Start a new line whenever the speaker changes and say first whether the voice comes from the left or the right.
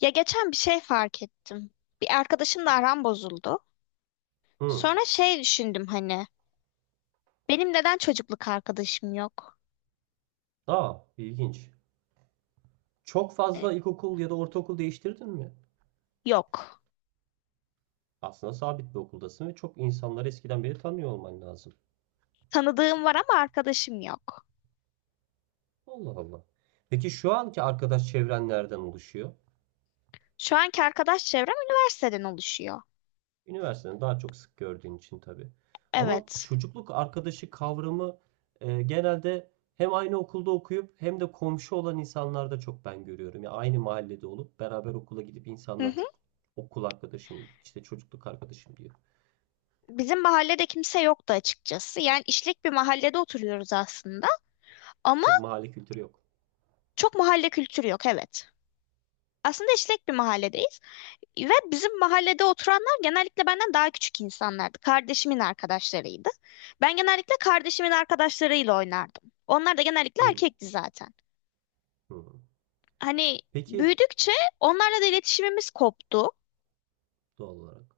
left: Ya geçen bir şey fark ettim. Bir arkadaşımla aram bozuldu.
right: Hı.
left: Sonra şey düşündüm hani. Benim neden çocukluk arkadaşım yok?
right: Aa, ilginç. Çok
left: E,
right: fazla ilkokul ya da ortaokul değiştirdin mi?
left: Yok.
right: Aslında sabit bir okuldasın ve çok insanları eskiden beri tanıyor olman lazım.
left: Tanıdığım var ama arkadaşım yok.
right: Allah Allah. Peki şu anki arkadaş çevren nereden oluşuyor?
left: Şu anki arkadaş çevrem üniversiteden oluşuyor.
right: Üniversiteden daha çok sık gördüğün için tabii. Ama
left: Evet.
right: çocukluk arkadaşı kavramı genelde hem aynı okulda okuyup hem de komşu olan insanlarda çok ben görüyorum. Ya aynı mahallede olup beraber okula gidip
left: Hı
right: insanlar
left: hı.
right: çok okul arkadaşım, işte çocukluk arkadaşım diyor.
left: Bizim mahallede kimse yoktu açıkçası. Yani işlek bir mahallede oturuyoruz aslında. Ama
right: Çok mahalle kültürü yok.
left: çok mahalle kültürü yok, evet. Aslında işlek bir mahalledeyiz. Ve bizim mahallede oturanlar genellikle benden daha küçük insanlardı. Kardeşimin arkadaşlarıydı. Ben genellikle kardeşimin arkadaşlarıyla oynardım. Onlar da genellikle
right: Hı.
left: erkekti zaten.
right: Hı.
left: Hani
right: Peki.
left: büyüdükçe onlarla da iletişimimiz koptu.
right: Doğal olarak.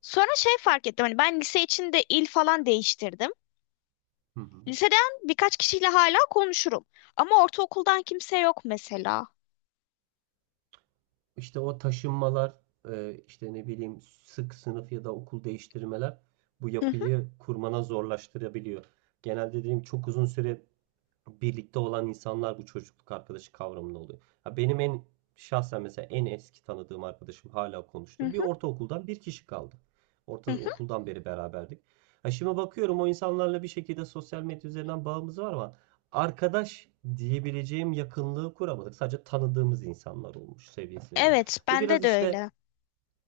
left: Sonra şey fark ettim. Hani ben lise içinde il falan değiştirdim.
right: Hı hı.
left: Liseden birkaç kişiyle hala konuşurum. Ama ortaokuldan kimse yok mesela.
right: işte o taşınmalar, işte ne bileyim, sık sınıf ya da okul değiştirmeler bu
left: Hı hı,
right: yapıyı kurmana zorlaştırabiliyor. Genelde dediğim çok uzun süre birlikte olan insanlar bu çocukluk arkadaşı kavramında oluyor. Ya benim en şahsen mesela en eski tanıdığım arkadaşım hala
left: hı
right: konuştum. Bir
left: hı,
right: ortaokuldan bir kişi kaldı.
left: hı hı.
right: Ortaokuldan beri beraberdik. Ha şimdi bakıyorum o insanlarla bir şekilde sosyal medya üzerinden bağımız var ama arkadaş diyebileceğim yakınlığı kuramadık. Sadece tanıdığımız insanlar olmuş seviyesine geliyor.
left: Evet,
right: Bu
left: bende
right: biraz
left: de
right: işte
left: öyle.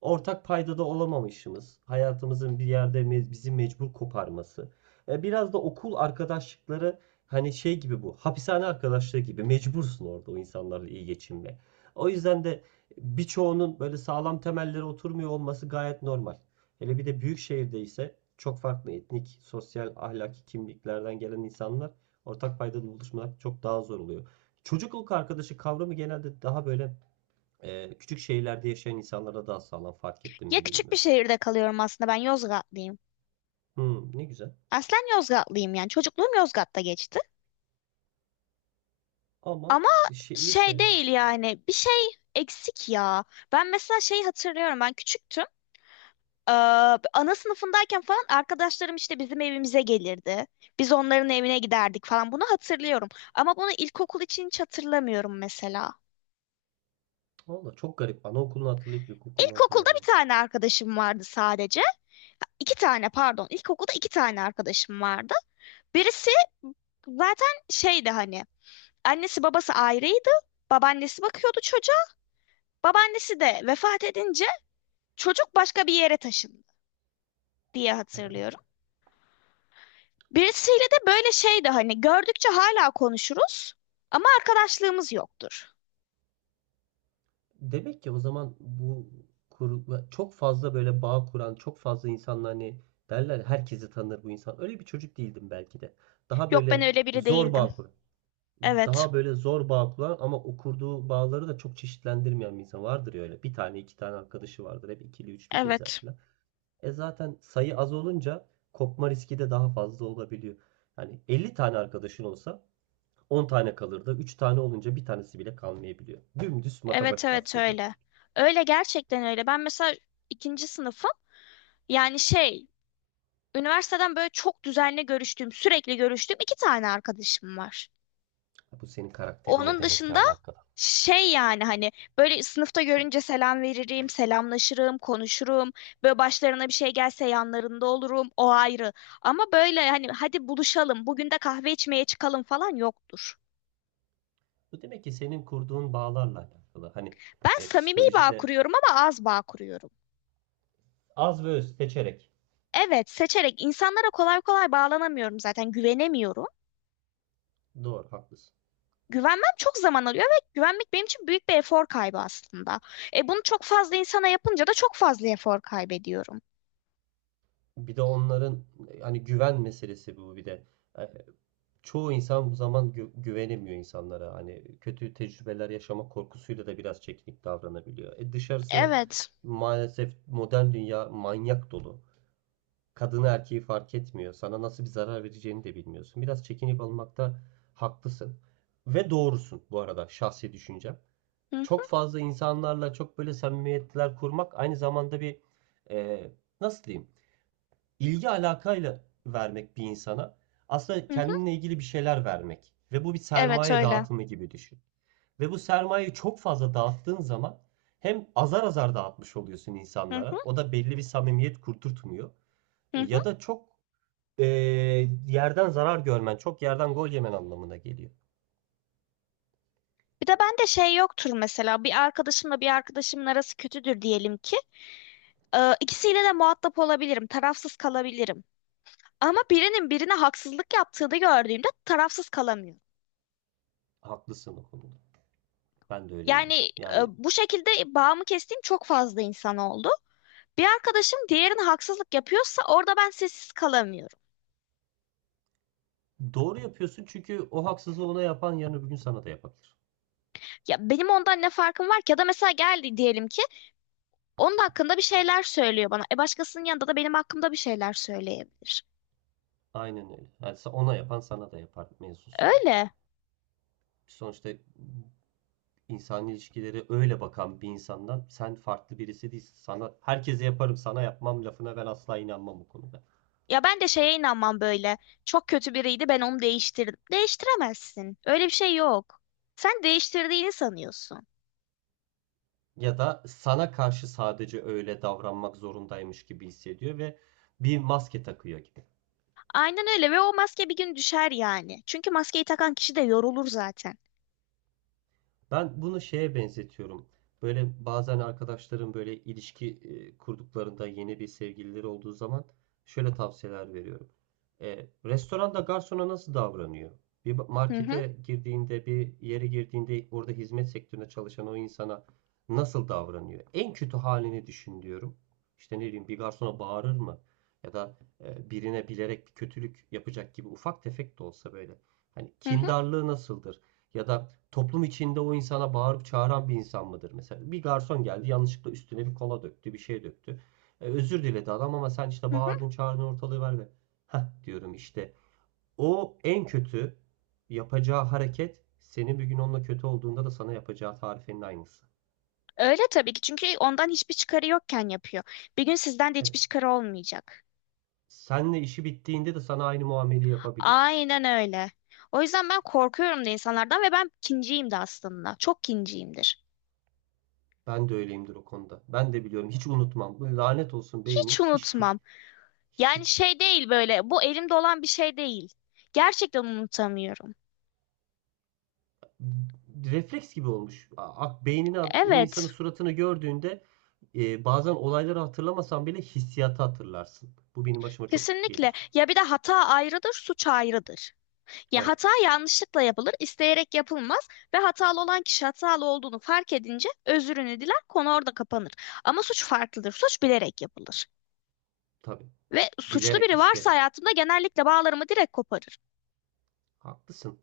right: ortak paydada olamamışımız, hayatımızın bir yerde bizi mecbur koparması. Biraz da okul arkadaşlıkları hani şey gibi bu, hapishane arkadaşlığı gibi mecbursun orada o insanlarla iyi geçinme. O yüzden de birçoğunun böyle sağlam temelleri oturmuyor olması gayet normal. Hele bir de büyük şehirde ise çok farklı etnik, sosyal, ahlaki kimliklerden gelen insanlar ortak paydada buluşmak çok daha zor oluyor. Çocukluk arkadaşı kavramı genelde daha böyle küçük şehirlerde yaşayan insanlara daha sağlam fark ettim
left: Ya
right: mi
left: küçük bir
right: bilmiyorum.
left: şehirde kalıyorum aslında. Ben Yozgatlıyım.
right: Hmm, ne güzel.
left: Aslen Yozgatlıyım yani. Çocukluğum Yozgat'ta geçti.
right: Ama
left: Ama
right: şey,
left: şey
right: lise.
left: değil yani bir şey eksik ya. Ben mesela şeyi hatırlıyorum ben küçüktüm. Ee, Ana sınıfındayken falan arkadaşlarım işte bizim evimize gelirdi. Biz onların evine giderdik falan bunu hatırlıyorum. Ama bunu ilkokul için hiç hatırlamıyorum mesela.
right: Valla çok garip. Anaokulunu hatırlayıp ilkokulunu
left: İlkokulda bir
right: hatırlayamamak.
left: tane arkadaşım vardı sadece. İki tane pardon ilkokulda iki tane arkadaşım vardı. Birisi zaten şeydi hani annesi babası ayrıydı. Babaannesi bakıyordu çocuğa. Babaannesi de vefat edince çocuk başka bir yere taşındı diye hatırlıyorum. Birisiyle de böyle şeydi hani gördükçe hala konuşuruz ama arkadaşlığımız yoktur.
right: Demek ki o zaman bu çok fazla böyle bağ kuran, çok fazla insanla hani derler ya, herkesi tanır bu insan. Öyle bir çocuk değildim belki de. Daha
left: Yok ben
right: böyle
left: öyle biri
right: zor
left: değildim.
right: bağ kuran.
left: Evet,
right: Daha böyle zor bağ kuran ama o kurduğu bağları da çok çeşitlendirmeyen bir insan vardır ya öyle. Bir tane iki tane arkadaşı vardır. Hep ikili üçlü gezer
left: evet,
right: falan. E zaten sayı az olunca kopma riski de daha fazla olabiliyor. Yani 50 tane arkadaşın olsa 10 tane kalır da 3 tane olunca bir tanesi bile kalmayabiliyor. Dümdüz
left: evet,
right: matematik
left: evet
right: aslında.
left: öyle. Öyle gerçekten öyle. Ben mesela ikinci sınıfım. Yani şey, üniversiteden böyle çok düzenli görüştüğüm, sürekli görüştüğüm iki tane arkadaşım var.
right: Bu senin karakterinle
left: Onun
right: demek ki
left: dışında
right: alakalı.
left: şey yani hani böyle sınıfta görünce selam veririm, selamlaşırım, konuşurum. Böyle başlarına bir şey gelse yanlarında olurum, o ayrı. Ama böyle hani hadi buluşalım, bugün de kahve içmeye çıkalım falan yoktur.
right: Bu demek ki senin kurduğun bağlarla alakalı. Hani
left: Ben samimi bağ
right: psikolojide
left: kuruyorum ama az bağ kuruyorum.
right: az ve öz seçerek.
left: Evet, seçerek insanlara kolay kolay bağlanamıyorum zaten, güvenemiyorum.
right: Doğru, haklısın.
left: Güvenmem çok zaman alıyor ve güvenmek benim için büyük bir efor kaybı aslında. E bunu çok fazla insana yapınca da çok fazla efor kaybediyorum.
right: Bir de onların hani güven meselesi bu bir de. E, çoğu insan bu zaman güvenemiyor insanlara. Hani kötü tecrübeler yaşama korkusuyla da biraz çekinip davranabiliyor. E dışarısı
left: Evet.
right: maalesef modern dünya manyak dolu. Kadını erkeği fark etmiyor. Sana nasıl bir zarar vereceğini de bilmiyorsun. Biraz çekinip almakta haklısın. Ve doğrusun bu arada şahsi düşüncem.
left: Hı hı
right: Çok fazla insanlarla çok böyle samimiyetler kurmak aynı zamanda bir, e, nasıl diyeyim, ilgi alakayla vermek bir insana aslında
left: hı. Hı.
right: kendinle ilgili bir şeyler vermek ve bu bir
left: Evet
right: sermaye
left: öyle.
right: dağıtımı gibi düşün. Ve bu sermayeyi çok fazla dağıttığın zaman hem azar azar dağıtmış oluyorsun
left: Hı hı
right: insanlara. O da belli bir samimiyet kurturtmuyor.
left: hı. Hı.
right: Ya da çok e, yerden zarar görmen, çok yerden gol yemen anlamına geliyor.
left: Bir de bende şey yoktur mesela bir arkadaşımla bir arkadaşımın arası kötüdür diyelim ki. İkisiyle de muhatap olabilirim, tarafsız kalabilirim. Ama birinin birine haksızlık yaptığını gördüğümde tarafsız kalamıyorum.
right: Haklısın o konuda. Ben de öyleyimdir.
left: Yani
right: Yani
left: bu şekilde bağımı kestiğim çok fazla insan oldu. Bir arkadaşım diğerine haksızlık yapıyorsa orada ben sessiz kalamıyorum.
right: doğru yapıyorsun çünkü o haksızlığı ona yapan yarın öbür gün sana da yapabilir.
left: Ya benim ondan ne farkım var ki? Ya da mesela geldi diyelim ki onun hakkında bir şeyler söylüyor bana. E başkasının yanında da benim hakkımda bir şeyler söyleyebilir.
right: Aynen öyle. Yani ona yapan sana da yapar mevzusu bu.
left: Öyle.
right: Sonuçta insan ilişkileri öyle bakan bir insandan sen farklı birisi değilsin. Sana herkese yaparım, sana yapmam lafına ben asla inanmam bu konuda.
left: Ya ben de şeye inanmam böyle. Çok kötü biriydi ben onu değiştirdim. Değiştiremezsin. Öyle bir şey yok. Sen değiştirdiğini sanıyorsun.
right: Ya da sana karşı sadece öyle davranmak zorundaymış gibi hissediyor ve bir maske takıyor gibi.
left: Aynen öyle ve o maske bir gün düşer yani. Çünkü maskeyi takan kişi de yorulur zaten.
right: Ben bunu şeye benzetiyorum. Böyle bazen arkadaşlarım böyle ilişki kurduklarında yeni bir sevgilileri olduğu zaman şöyle tavsiyeler veriyorum. Restoranda garsona nasıl davranıyor? Bir
left: Hı hı
right: markete girdiğinde, bir yere girdiğinde orada hizmet sektöründe çalışan o insana nasıl davranıyor? En kötü halini düşün diyorum. İşte ne bileyim bir garsona bağırır mı? Ya da birine bilerek bir kötülük yapacak gibi ufak tefek de olsa böyle. Hani
left: hı hı.
right: kindarlığı nasıldır? Ya da toplum içinde o insana bağırıp çağıran bir insan mıdır? Mesela bir garson geldi yanlışlıkla üstüne bir kola döktü, bir şey döktü. Özür diledi adam ama sen işte
left: Hı hı.
right: bağırdın, çağırdın, ortalığı ver ve Heh diyorum işte. O en kötü yapacağı hareket senin bir gün onunla kötü olduğunda da sana yapacağı tarifenin aynısı.
left: Öyle tabii ki çünkü ondan hiçbir çıkarı yokken yapıyor. Bir gün sizden de
right: Evet.
left: hiçbir çıkarı olmayacak.
right: Seninle işi bittiğinde de sana aynı muameleyi yapabilir.
left: Aynen öyle. O yüzden ben korkuyorum da insanlardan ve ben kinciyim de aslında. Çok kinciyimdir.
right: Ben de öyleyimdir o konuda. Ben de biliyorum. Hiç unutmam. Lanet olsun
left: Hiç
right: beynimiz
left: unutmam. Yani
right: hiç
left: şey değil böyle bu elimde olan bir şey değil. Gerçekten unutamıyorum.
right: refleks gibi olmuş. Beynini o insanın
left: Evet,
right: suratını gördüğünde bazen olayları hatırlamasan bile hissiyatı hatırlarsın. Bu benim başıma çok
left: kesinlikle.
right: gelir.
left: Ya bir de hata ayrıdır, suç ayrıdır. Ya
right: Evet,
left: hata yanlışlıkla yapılır, isteyerek yapılmaz ve hatalı olan kişi hatalı olduğunu fark edince özrünü diler, konu orada kapanır. Ama suç farklıdır, suç bilerek yapılır.
right: tabii.
left: Ve suçlu
right: Bilerek,
left: biri varsa
right: isteyerek.
left: hayatımda genellikle bağlarımı direkt koparır.
right: Haklısın.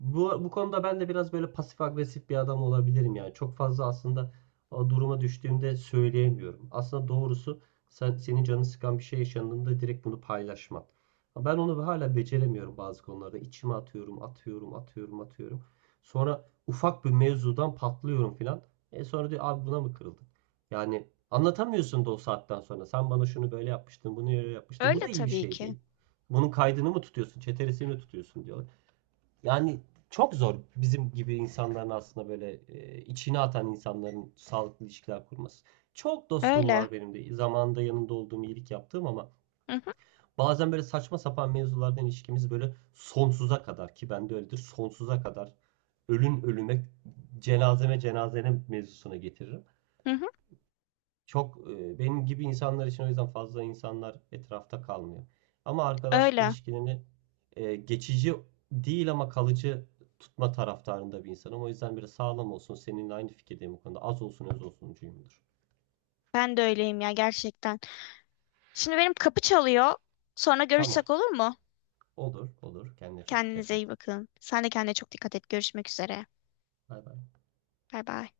right: Bu konuda ben de biraz böyle pasif agresif bir adam olabilirim yani. Çok fazla aslında o duruma düştüğümde söyleyemiyorum. Aslında doğrusu sen senin canını sıkan bir şey yaşandığında direkt bunu paylaşman. Ben onu hala beceremiyorum bazı konularda. İçime atıyorum, atıyorum, atıyorum, atıyorum. Sonra ufak bir mevzudan patlıyorum filan. E sonra diyor abi buna mı kırıldın? Yani anlatamıyorsun da o saatten sonra. Sen bana şunu böyle yapmıştın, bunu böyle yapmıştın. Bu
left: Öyle
right: da iyi bir
left: tabii
right: şey
left: ki.
right: değil. Bunun kaydını mı tutuyorsun, çeteresini mi tutuyorsun diyorlar. Yani çok zor bizim gibi insanların aslında böyle içine atan insanların sağlıklı ilişkiler kurması. Çok dostum
left: Öyle.
right: var benim de. Zamanında yanında olduğum iyilik yaptığım ama
left: Hı hı,
right: bazen böyle saçma sapan mevzulardan ilişkimiz böyle sonsuza kadar ki bende öyledir sonsuza kadar ölün ölüme cenazeme cenazene mevzusuna getiririm.
left: hı hı,
right: Çok benim gibi insanlar için o yüzden fazla insanlar etrafta kalmıyor. Ama arkadaşlık
left: öyle.
right: ilişkilerini geçici değil ama kalıcı tutma taraftarında bir insanım. O yüzden biraz sağlam olsun. Seninle aynı fikirdeyim bu konuda. Az olsun öz olsuncuyumdur.
left: Ben de öyleyim ya gerçekten. Şimdi benim kapı çalıyor. Sonra
right: Tamam.
left: görüşsek olur mu?
right: Olur, olur. Kendine çok dikkat
left: Kendinize
right: et.
left: iyi bakın. Sen de kendine çok dikkat et. Görüşmek üzere.
right: Bay bay.
left: Bay bay.